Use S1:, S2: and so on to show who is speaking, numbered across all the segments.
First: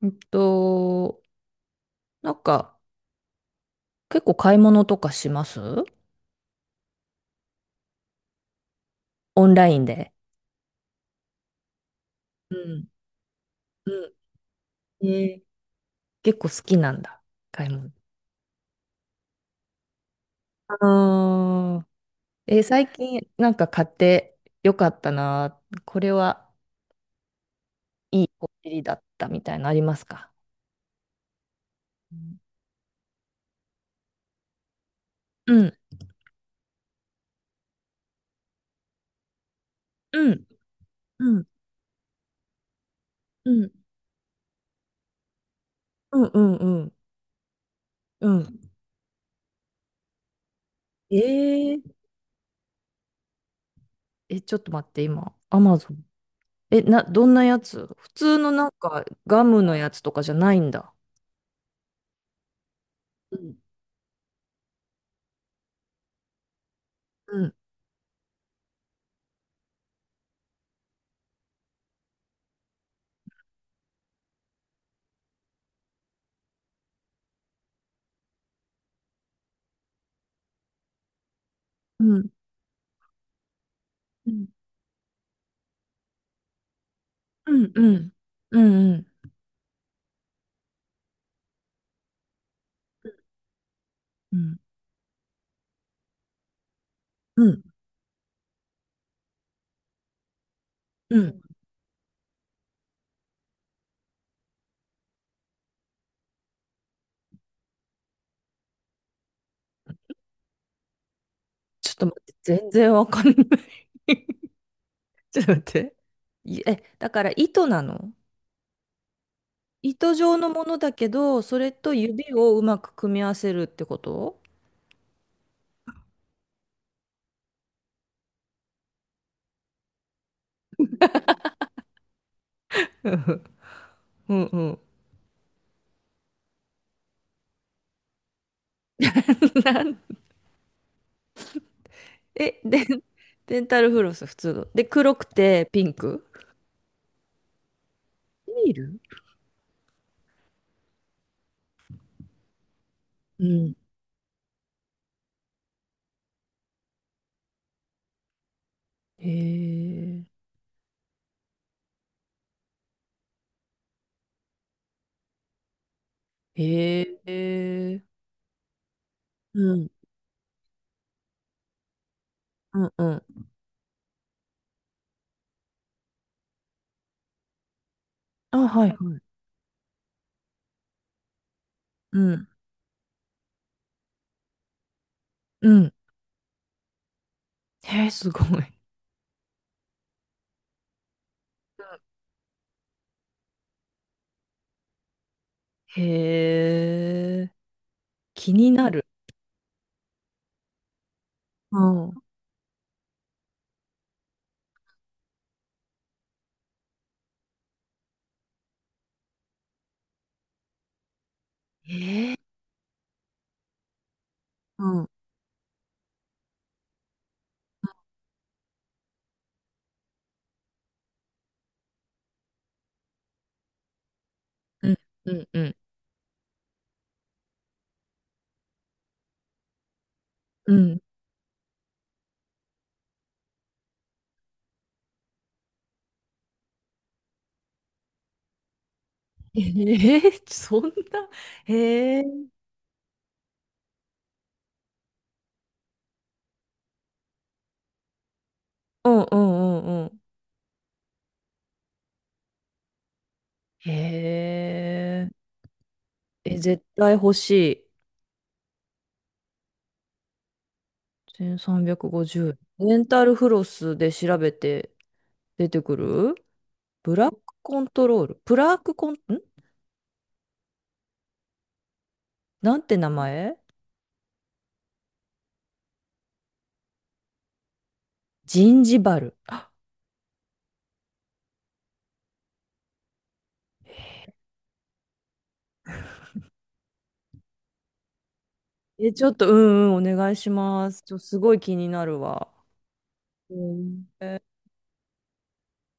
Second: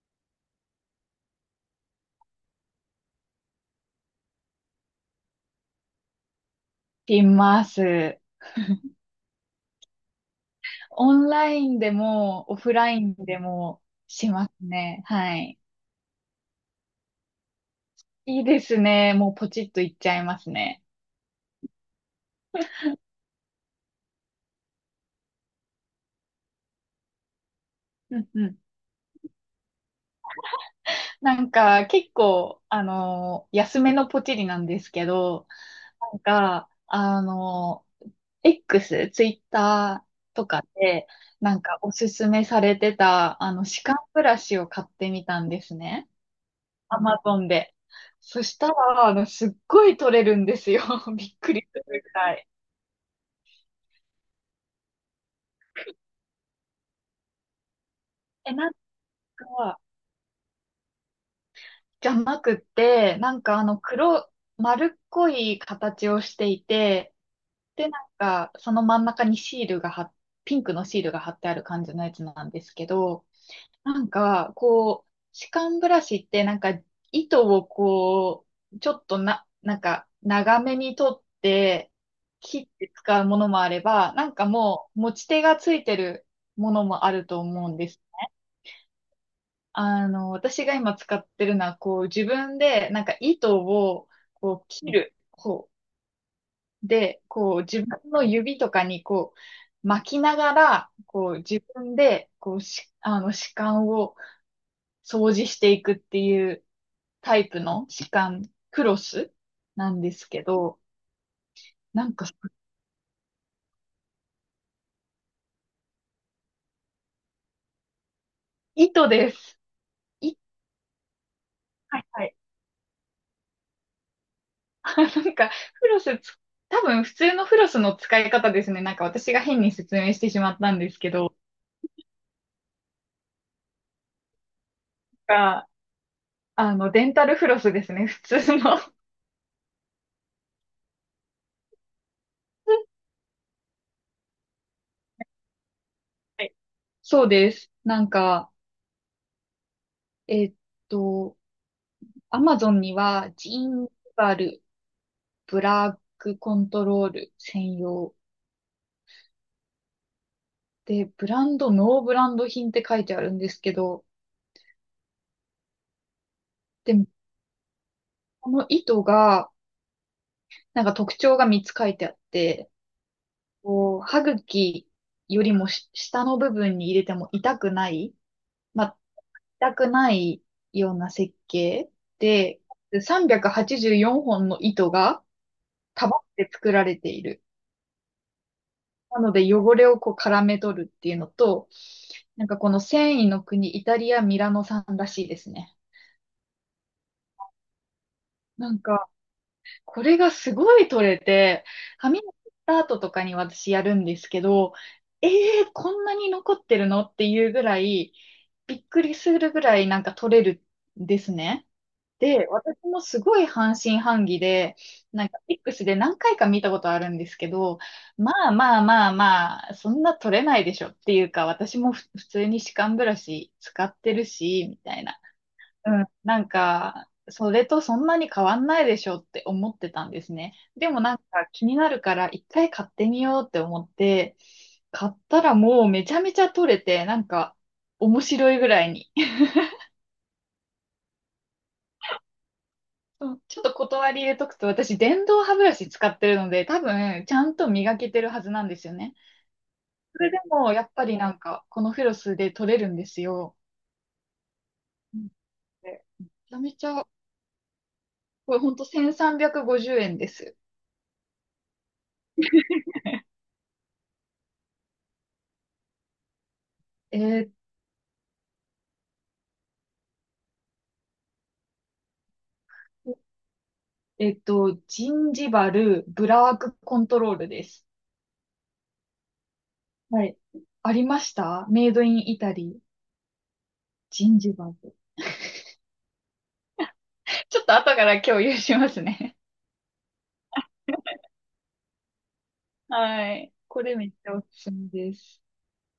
S1: うんと、なんか、結構買い物とかします、
S2: します。
S1: オンラインで。
S2: オンラインでも、
S1: う
S2: オフ
S1: ん。
S2: ラインでも
S1: う
S2: しますね。
S1: ん。
S2: は
S1: えー、
S2: い。
S1: 結構好きなんだ、買い物。
S2: いいですね。もうポチッといっちゃいます
S1: あ
S2: ね。
S1: あ、最近なんか買ってよかったな、これは
S2: う
S1: いい
S2: んう
S1: こ
S2: ん。
S1: っりだったみたいなのありますか？
S2: なんか、結
S1: うん、
S2: 構、安めのポチリなんですけど、
S1: うん、
S2: なんか、X、ツイッタ
S1: う
S2: ー
S1: ん、
S2: とかで、
S1: うん、
S2: なんかおすすめされてた、
S1: う
S2: あの、
S1: ん、
S2: 歯間ブラシを買ってみたんですね。
S1: うん、うん。
S2: アマゾンで。
S1: う
S2: そし
S1: ん。
S2: たら、あの、すっごい取れるんですよ。びっくり
S1: え
S2: す
S1: ー、
S2: るくらい。
S1: え、ちょっと待って、今、アマゾン。え、どんなやつ、普通の
S2: え、
S1: なんかガムの
S2: か、
S1: やつとかじゃないんだ。
S2: じゃなくて、な
S1: う
S2: ん
S1: ん、
S2: かあの黒、丸っこい形をしていて、で、なんか、その真ん中にシールが貼っ、ピンクのシールが貼ってある感じのやつなんですけど、なんか、こう、歯間ブラシってなんか、糸をこう、ちょっとなんか、長めに取って、
S1: うん。
S2: 切って使うものもあれば、な
S1: う
S2: ん
S1: ん。
S2: かもう、持ち手がついてるものもあると
S1: う
S2: 思う
S1: ん。
S2: ん
S1: う
S2: です。
S1: ん。うん。
S2: あの、私が今使ってるのは、こう、自分で、なんか糸を、
S1: うん。
S2: こう、切る方で、
S1: う
S2: こう、
S1: ん。
S2: 自分の指とかに、こう、巻きながら、
S1: う
S2: こう、
S1: ん、
S2: 自分で、あの、歯間を掃除していくっていうタイプの歯間クロスなんですけど、
S1: ちょっ
S2: な
S1: と
S2: ん
S1: 待っ
S2: か、
S1: て、全然わかんない。 ちょっと待って。いえ、だから糸なの？
S2: 糸です。
S1: 糸
S2: い
S1: 状のものだけど、それと
S2: はいは
S1: 指
S2: い。
S1: をうまく組み合わせるってこと？
S2: なんか、フロスつ、多分普通のフロスの使い方ですね。なんか私が変に説明してしまったんですけど、
S1: うんうんうん。
S2: あの、デンタルフロスですね、普通の。は
S1: なんえ、で、デンタルフロス普通の。で、黒くてピンク。
S2: い、そうです。なんか、
S1: ビール。
S2: えーっと、アマゾンには、
S1: う
S2: ジー
S1: ん。
S2: ンバルブラックコントロール専用
S1: へえ。
S2: で、ブランド、ノーブランド品って書いてあるんですけど、でも、
S1: へえ。
S2: この糸が、
S1: うん。
S2: なんか特徴が3つ書いてあって、
S1: うんうん。
S2: こう、歯茎より下の部分に入れても痛くない、
S1: あ、
S2: ま
S1: はいは
S2: あ、
S1: い。
S2: 痛くないような設計
S1: うん。
S2: で、384本の糸が、
S1: うん。
S2: かばって作られている。
S1: へえ、すごい。
S2: なので汚れをこう絡め取るっていうのと、なんかこの繊維の国、イタリア・ミラノ産らしいですね。
S1: へえ、気に
S2: なん
S1: なる。
S2: か、これがすごい取れて、
S1: うん、うん、
S2: 髪の切った後とかに私やるんですけど、ええー、こんなに残ってるのっていうぐらい、びっくりするぐらいなんか取れるんですね。
S1: ええ、
S2: で、私もすごい半信半疑で、
S1: うん。
S2: なんか X で何回か見たことあるんですけど、まあまあまあまあ、そんな取れないでしょっていうか、私も普通に歯間ブラシ使ってるし、み
S1: う
S2: た
S1: ん、
S2: いな。
S1: うん、うん、
S2: うん。なんか、それとそんなに変わんないでしょって思ってたんですね。
S1: う
S2: で
S1: ん。
S2: もなんか気になるから一回買ってみようって思って、買ったらもうめちゃめちゃ取れて、なんか面白いぐらいに。
S1: ええ、そんな、へえ、
S2: そうちょっと断り入れとくと、私、電動歯ブラシ使ってるので、多分、ちゃんと磨けてるはずなんですよ
S1: う
S2: ね。
S1: ん、うん、うん、うん。
S2: それでも、やっぱりなんか、このフロスで取れるんですよ。
S1: へ
S2: う
S1: え、
S2: ん、でめち
S1: え、
S2: ゃめ
S1: 絶
S2: ちゃ、
S1: 対欲しい。
S2: これほんと1350円です。
S1: 1350円。レンタルフロスで調べて出てくるブ
S2: え
S1: ラック
S2: ーっ
S1: コントロール。ブラックコン、んなんて名
S2: と、
S1: 前？
S2: ジンジバルブラワークコントロールです。
S1: ジンジバル。
S2: はい。ありました、メイドインイタリー、ジンジバル。ちょっと後から共有します
S1: え、ちょっ
S2: ね。
S1: と、うんうん、お願いします。すごい気になるわ。
S2: はい。これめっちゃお
S1: え、
S2: すすめです。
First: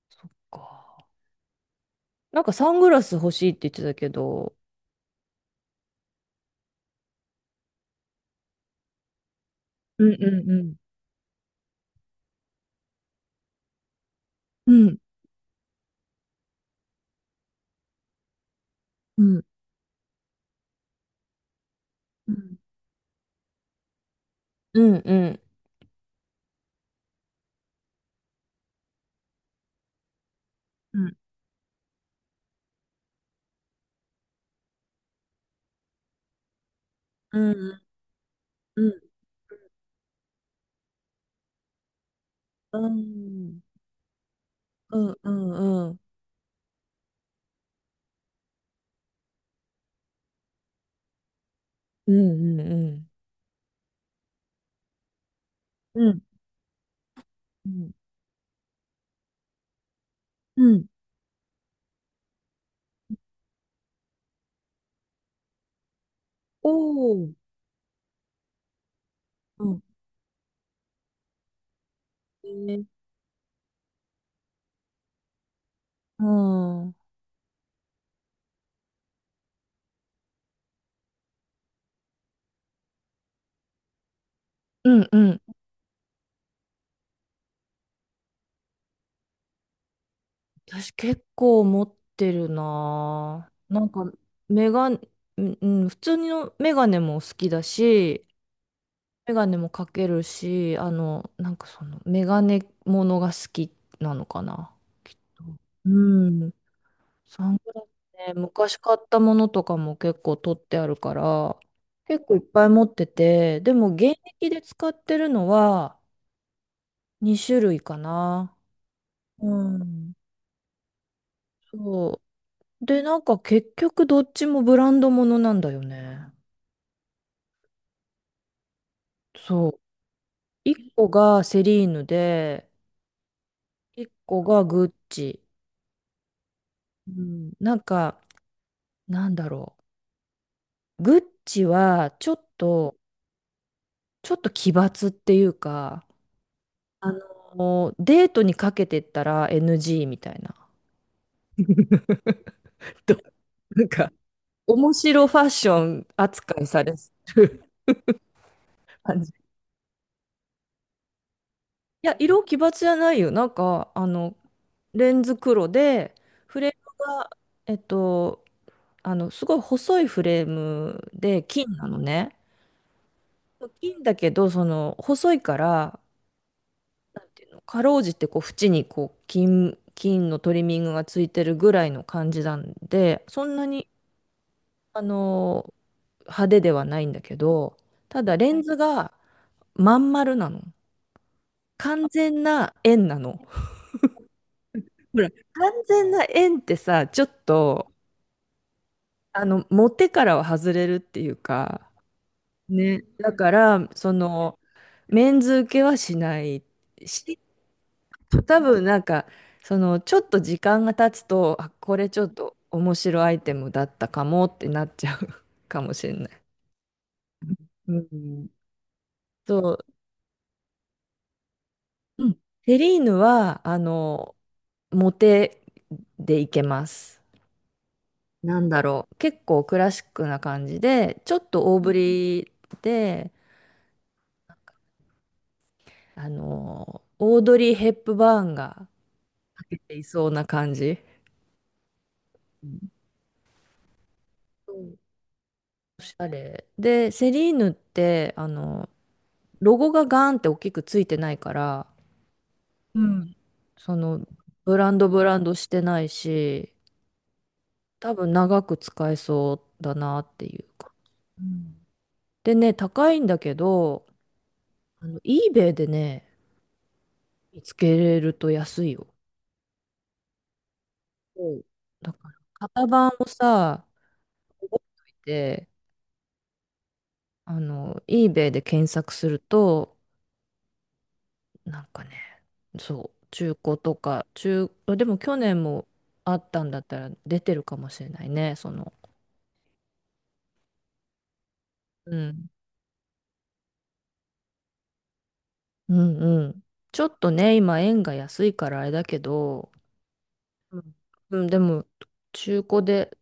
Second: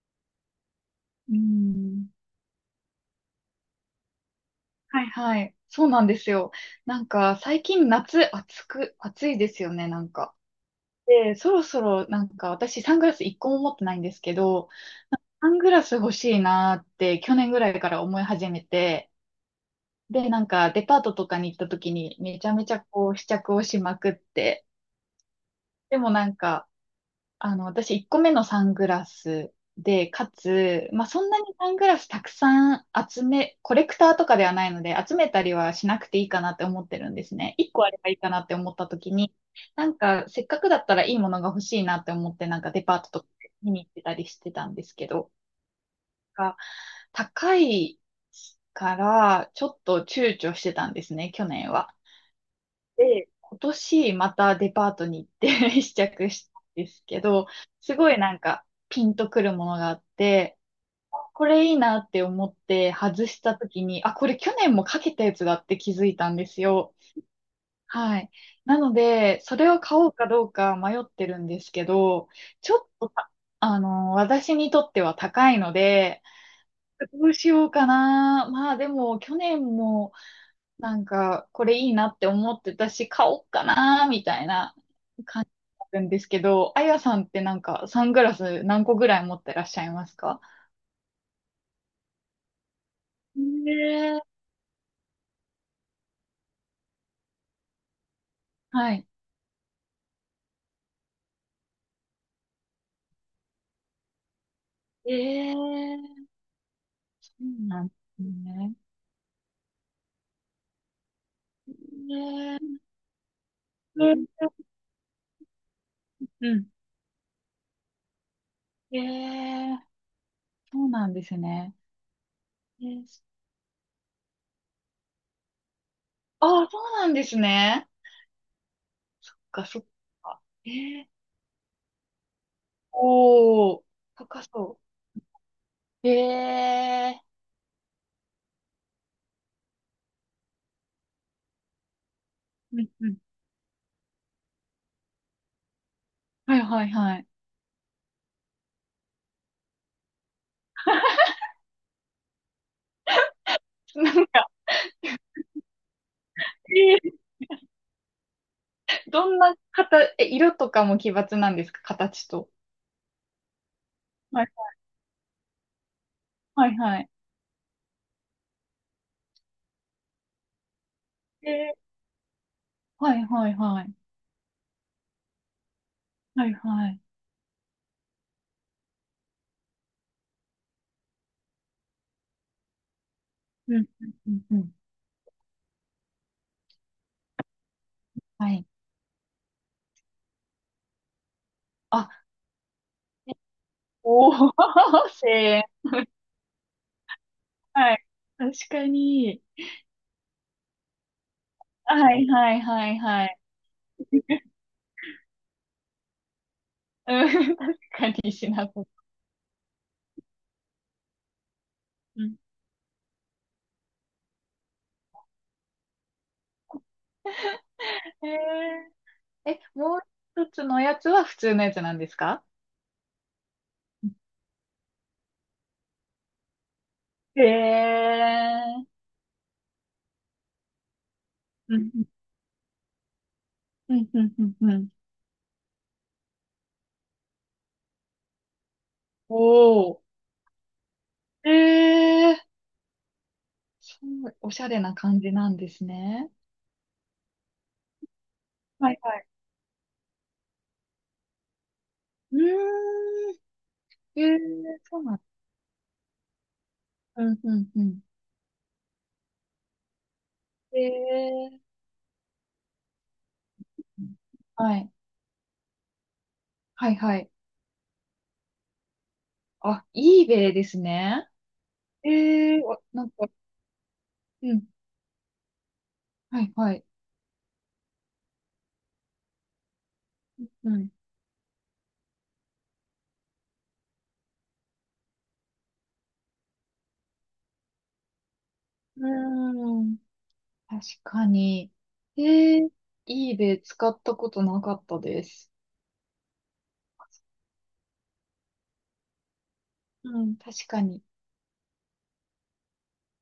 S1: そっか。
S2: うん。
S1: なんかサングラス欲しいって言ってたけど、
S2: はいはい。そうなんですよ。なんか最近夏暑く、暑いですよね、な
S1: う
S2: ん
S1: んう
S2: か。
S1: んうん。
S2: で、そろそろなんか私サングラス一個も持ってないんですけど、
S1: うん。
S2: サングラス欲しいなーって去年ぐらいから思い始めて、
S1: うん。
S2: で、なんかデパートとかに行った時に
S1: う
S2: めちゃ
S1: ん
S2: めちゃこう試着をしまくって、
S1: うん。
S2: でもなんかあの、私1個目のサングラスで、かつ、
S1: う
S2: まあ、
S1: ん。
S2: そんなにサングラスたくさん集め、コレクターとかではないので、集めたりはしなくていいかなって思ってるんです
S1: うん。
S2: ね。1
S1: うん。
S2: 個あればいいかなって思った時に、なんか、せっかくだったらいいものが欲しいなって思って、なんかデ
S1: う
S2: パートとか
S1: ん。
S2: 見に行ってたりしてたんです
S1: う
S2: け
S1: ん
S2: ど、
S1: うんうん。
S2: が高いから、ちょっと躊躇してたんですね、去年は。
S1: うんうんうん。
S2: で、今年またデパートに行って 試
S1: うん。
S2: 着したんですけど、
S1: うん。
S2: すごいなんかピンとくるものがあって、
S1: うん。
S2: これいいなって思って外した時に、あ、これ去年もかけたやつだって気づいたんです
S1: お
S2: よ。
S1: お。
S2: はい。なので、そ
S1: う
S2: れを
S1: ん。
S2: 買おうかどうか迷ってるんですけど、
S1: え
S2: ちょ
S1: ー、
S2: っとた、あの、私にとっては高いので、
S1: うん。うん
S2: どうしようかな。まあでも、去年も、なんか、これいいなって思ってたし、買おうかなーみたい
S1: うんうんうんうんうんうんうんうんうんおおうんえうん
S2: な
S1: うんうん。
S2: 感じなんですけど、あやさんってなんか、サングラス何個ぐらい持ってらっしゃいますか？
S1: 私結構持ってるな
S2: ね
S1: ぁ。なんか、
S2: え、
S1: メガネ、うん、うん、普通のメガネも好きだし、
S2: はい。
S1: メガネもかけるし、なんかその、メガネものが好きなのかな、き
S2: え、
S1: っと。
S2: え
S1: う
S2: え、
S1: ん。
S2: そ
S1: サン
S2: う
S1: グラ
S2: なんで
S1: ス
S2: す
S1: ね、
S2: ね。
S1: 昔買ったものとかも結構取ってあるから、結構いっ
S2: ね
S1: ぱい
S2: え、
S1: 持ってて、でも
S2: う
S1: 現
S2: ん。
S1: 役で使ってるのは
S2: うん。
S1: 2種類かな。
S2: え、え
S1: う
S2: え、
S1: ん。
S2: そうなんですね。
S1: そう。
S2: え
S1: で、
S2: え、
S1: なんか結局どっちもブランドものなんだよね。
S2: ああ、そうなんですね。そっか、
S1: そう。
S2: そっか。え
S1: 1個
S2: え、
S1: がセリーヌで、
S2: おお、
S1: 1
S2: 高
S1: 個が
S2: そ
S1: グッチ。
S2: う。え
S1: う
S2: え、
S1: ん、なんか、なんだろう。グッチは、ちょっ
S2: うん
S1: と、
S2: うん。
S1: ちょっと奇抜っていうか、
S2: はいはい
S1: あ
S2: はい。
S1: デートにかけてったら NG みたいな。どなんか、
S2: なんか、
S1: 面白ファッション扱いされ
S2: ええ、
S1: る感
S2: ど
S1: じ。
S2: ん
S1: い
S2: な方、え、色とかも奇抜なんですか、
S1: や、
S2: 形
S1: 色
S2: と？
S1: 奇抜じゃないよ。なんか、
S2: はい、
S1: レンズ黒で、フ
S2: は
S1: レー
S2: いは
S1: ム
S2: い。
S1: が、えっと、すごい細いフレームで、金
S2: え
S1: なのね。
S2: ー、はいはいはい。
S1: 金だけど、その、細いから、
S2: はいはい。
S1: かろうじてこう縁にこう金、金のトリミングがついてるぐらいの感じなんで、そんな
S2: うん、
S1: に
S2: うん、うんうん。
S1: あの派手ではないんだけど、ただ
S2: は
S1: レン
S2: い。
S1: ズがまん丸なの。完
S2: あ、
S1: 全な円な
S2: え、
S1: の。
S2: おー、
S1: ほ ら、
S2: 声援。
S1: 完全な円ってさ、ちょっと
S2: はい。確かに。
S1: 持ってからは外れるっていうか、
S2: はいはいはい
S1: ね、
S2: は
S1: だ
S2: い。
S1: から、その、メンズ受けはしない
S2: う
S1: し、
S2: ん、確かにし
S1: 多
S2: なそ
S1: 分
S2: う。
S1: なんか、その、ちょっと時間が経つと、あ、これち
S2: う
S1: ょっ
S2: ん。
S1: と面白いアイテムだったかもってなっちゃう かもしれない。うん。
S2: えー、え、
S1: そう、
S2: もう一つのやつは普通のやつなんです
S1: うん、
S2: か？
S1: セリーヌは、モテでいけます。
S2: へえ
S1: なんだ
S2: ー。
S1: ろう、結構クラシックな感じで、ちょっと
S2: う
S1: 大
S2: ん、
S1: ぶりで、
S2: うん、うん、うん、うんうん。
S1: オードリー・ヘップバーンが、出
S2: お
S1: てい
S2: ー。
S1: そうな感じ。
S2: えー、
S1: うん。
S2: そう、おしゃ
S1: そ
S2: れな
S1: う、
S2: 感じなんです
S1: おしゃ
S2: ね。
S1: れ。で、セリーヌって、
S2: はいはい。
S1: ロゴがガーンって大きくついてないから、
S2: う
S1: う
S2: ー
S1: ん、
S2: ん。
S1: そ
S2: え
S1: の、
S2: ー、
S1: ブラン
S2: そう
S1: ド
S2: なん。
S1: ブランドしてないし、
S2: うん、うん、うん。
S1: 多分長く使えそうだなっていう
S2: え
S1: か。う
S2: ー、
S1: ん。でね、高いんだけど、
S2: はい。
S1: eBay でね、
S2: はい、はい。
S1: 見つけれると安いよ。
S2: あ、eBay ですね。
S1: そう、
S2: え
S1: だから、
S2: ー、わ、
S1: 型
S2: なん
S1: 番を
S2: か、
S1: さ、
S2: うん。
S1: 覚えておいて、
S2: はい、はい。
S1: eBay で検索すると、
S2: うん。
S1: なんかね、そう、中古とか、でも去年もあったんだったら出てるかもしれないね、その。
S2: うーん。確かに。
S1: う
S2: え
S1: ん。
S2: ー、eBay 使ったことなかったです。
S1: うんうん。ちょっとね、今円が安いからあれだけど、
S2: うん、確
S1: う
S2: か
S1: ん。
S2: に。
S1: うん、でも、中古で、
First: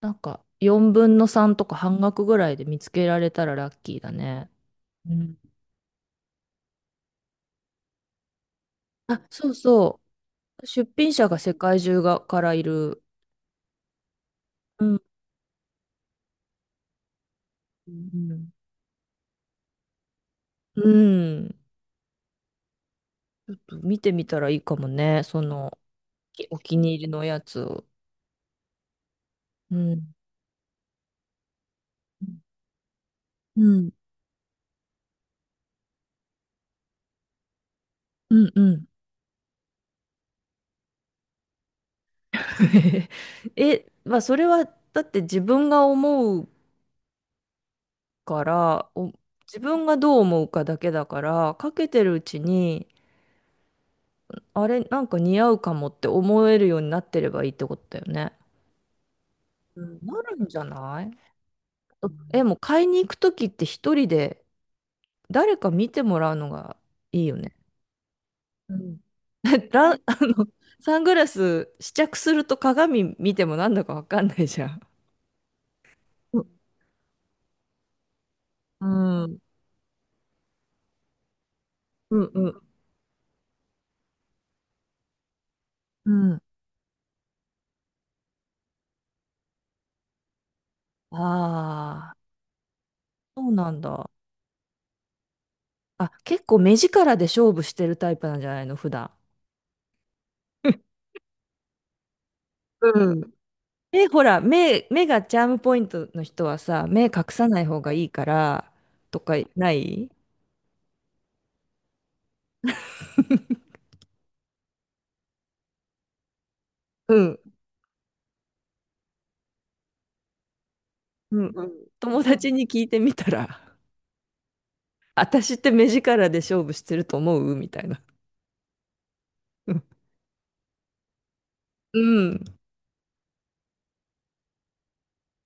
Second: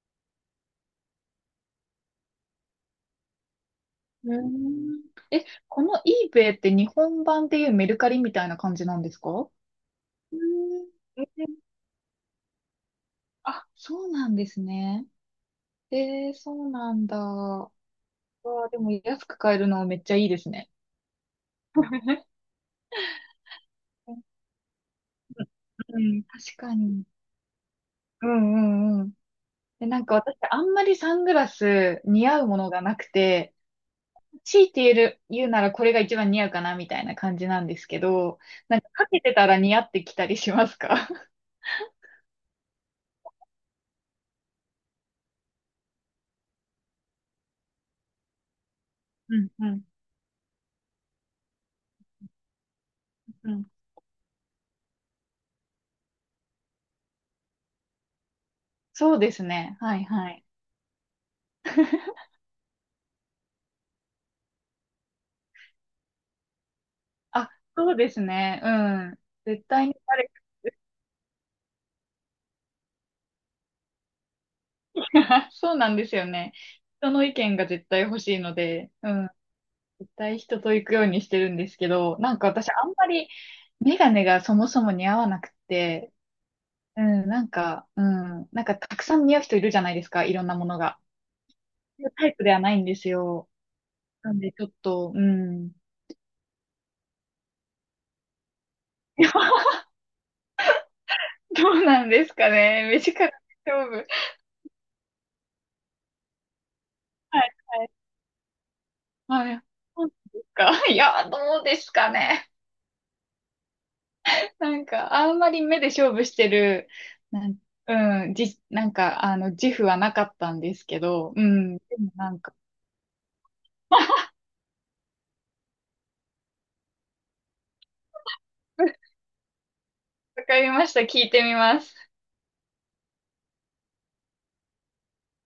S1: なんか、4分の3とか半額ぐらいで見つけられたらラッキーだ
S2: うー
S1: ね。
S2: ん。
S1: うん。
S2: え、この eBay って日本版でいうメルカリみたいな感じなんです
S1: あ、
S2: か？ー、
S1: そ
S2: う
S1: うそ
S2: ー
S1: う。
S2: ん。
S1: 出品者が世界中がからいる。
S2: あ、そうなんです
S1: うん。
S2: ね。えー、そうなんだ。わ
S1: うん
S2: あ、でも安く買えるのめっちゃいいですね。
S1: うん。
S2: う
S1: 見てみたらいいかもね。その、
S2: ん、確
S1: お
S2: か
S1: 気に
S2: に。
S1: 入りのやつを。
S2: うんうんうん。
S1: う
S2: で、なん
S1: ん。
S2: か私、あんまりサングラス似合うものがなくて、
S1: うん。
S2: 強いて言える、言うならこれが一番似合うかなみたいな感じなんですけ
S1: う
S2: ど、
S1: んう
S2: なん
S1: ん。
S2: かかけてたら似合ってきたりしますか？
S1: え、まあ、それは、だって自分が思うから、
S2: うん
S1: 自
S2: うん
S1: 分がどう思うかだけだから、かけてるうちに、
S2: うん。
S1: あれ、なんか似合うかもって思えるようになってればいいってことだよね。
S2: そうですね。
S1: う
S2: はい
S1: ん、な
S2: は
S1: る
S2: い。
S1: んじゃない？うん。 え、もう買いに行くときって、一人で誰か見てもらうのがいいよ
S2: あ、
S1: ね。
S2: そうですね。う
S1: うん。
S2: ん。絶 対
S1: ラ
S2: に。
S1: ン、あの、サングラス試着すると鏡見てもなんだかわかんないじゃん。
S2: そうなんですよ
S1: う
S2: ね。人の意見が絶対欲しいので、うん、
S1: ん。
S2: 絶対人と行くようにしてるんですけ
S1: う
S2: ど、
S1: ん
S2: なん
S1: う
S2: か
S1: ん
S2: 私あんまりメガネがそもそも似合わなく
S1: う
S2: て、
S1: ん。
S2: なんかたくさん似合う人いるじゃないですか、いろんなものが。
S1: ああ、
S2: タイプではないんです
S1: そ
S2: よ。
S1: うなんだ。
S2: なんでちょっと、うん。
S1: あ、結構目力で勝負してるタイプなんじゃないの、普段？
S2: どうなんですかね。目
S1: うん。
S2: 力 勝
S1: え、
S2: 負。
S1: ほら、目がチャームポイントの人はさ、目隠
S2: は
S1: さ
S2: い、
S1: ない方
S2: はい。
S1: がいいから、とか
S2: はい。
S1: な
S2: そ
S1: い？
S2: うですか。いや、どうですかね。なんか、あんまり目で勝負してる、
S1: うん。
S2: なん、うん、じ、なんか、あの、自負はなかったんですけど、
S1: う
S2: う
S1: んうん。
S2: ん、でも
S1: 友
S2: なん
S1: 達
S2: か、
S1: に聞いてみたら、私って目力で勝負してると思うみたいな。う
S2: わかりました。聞いてみます。
S1: ん。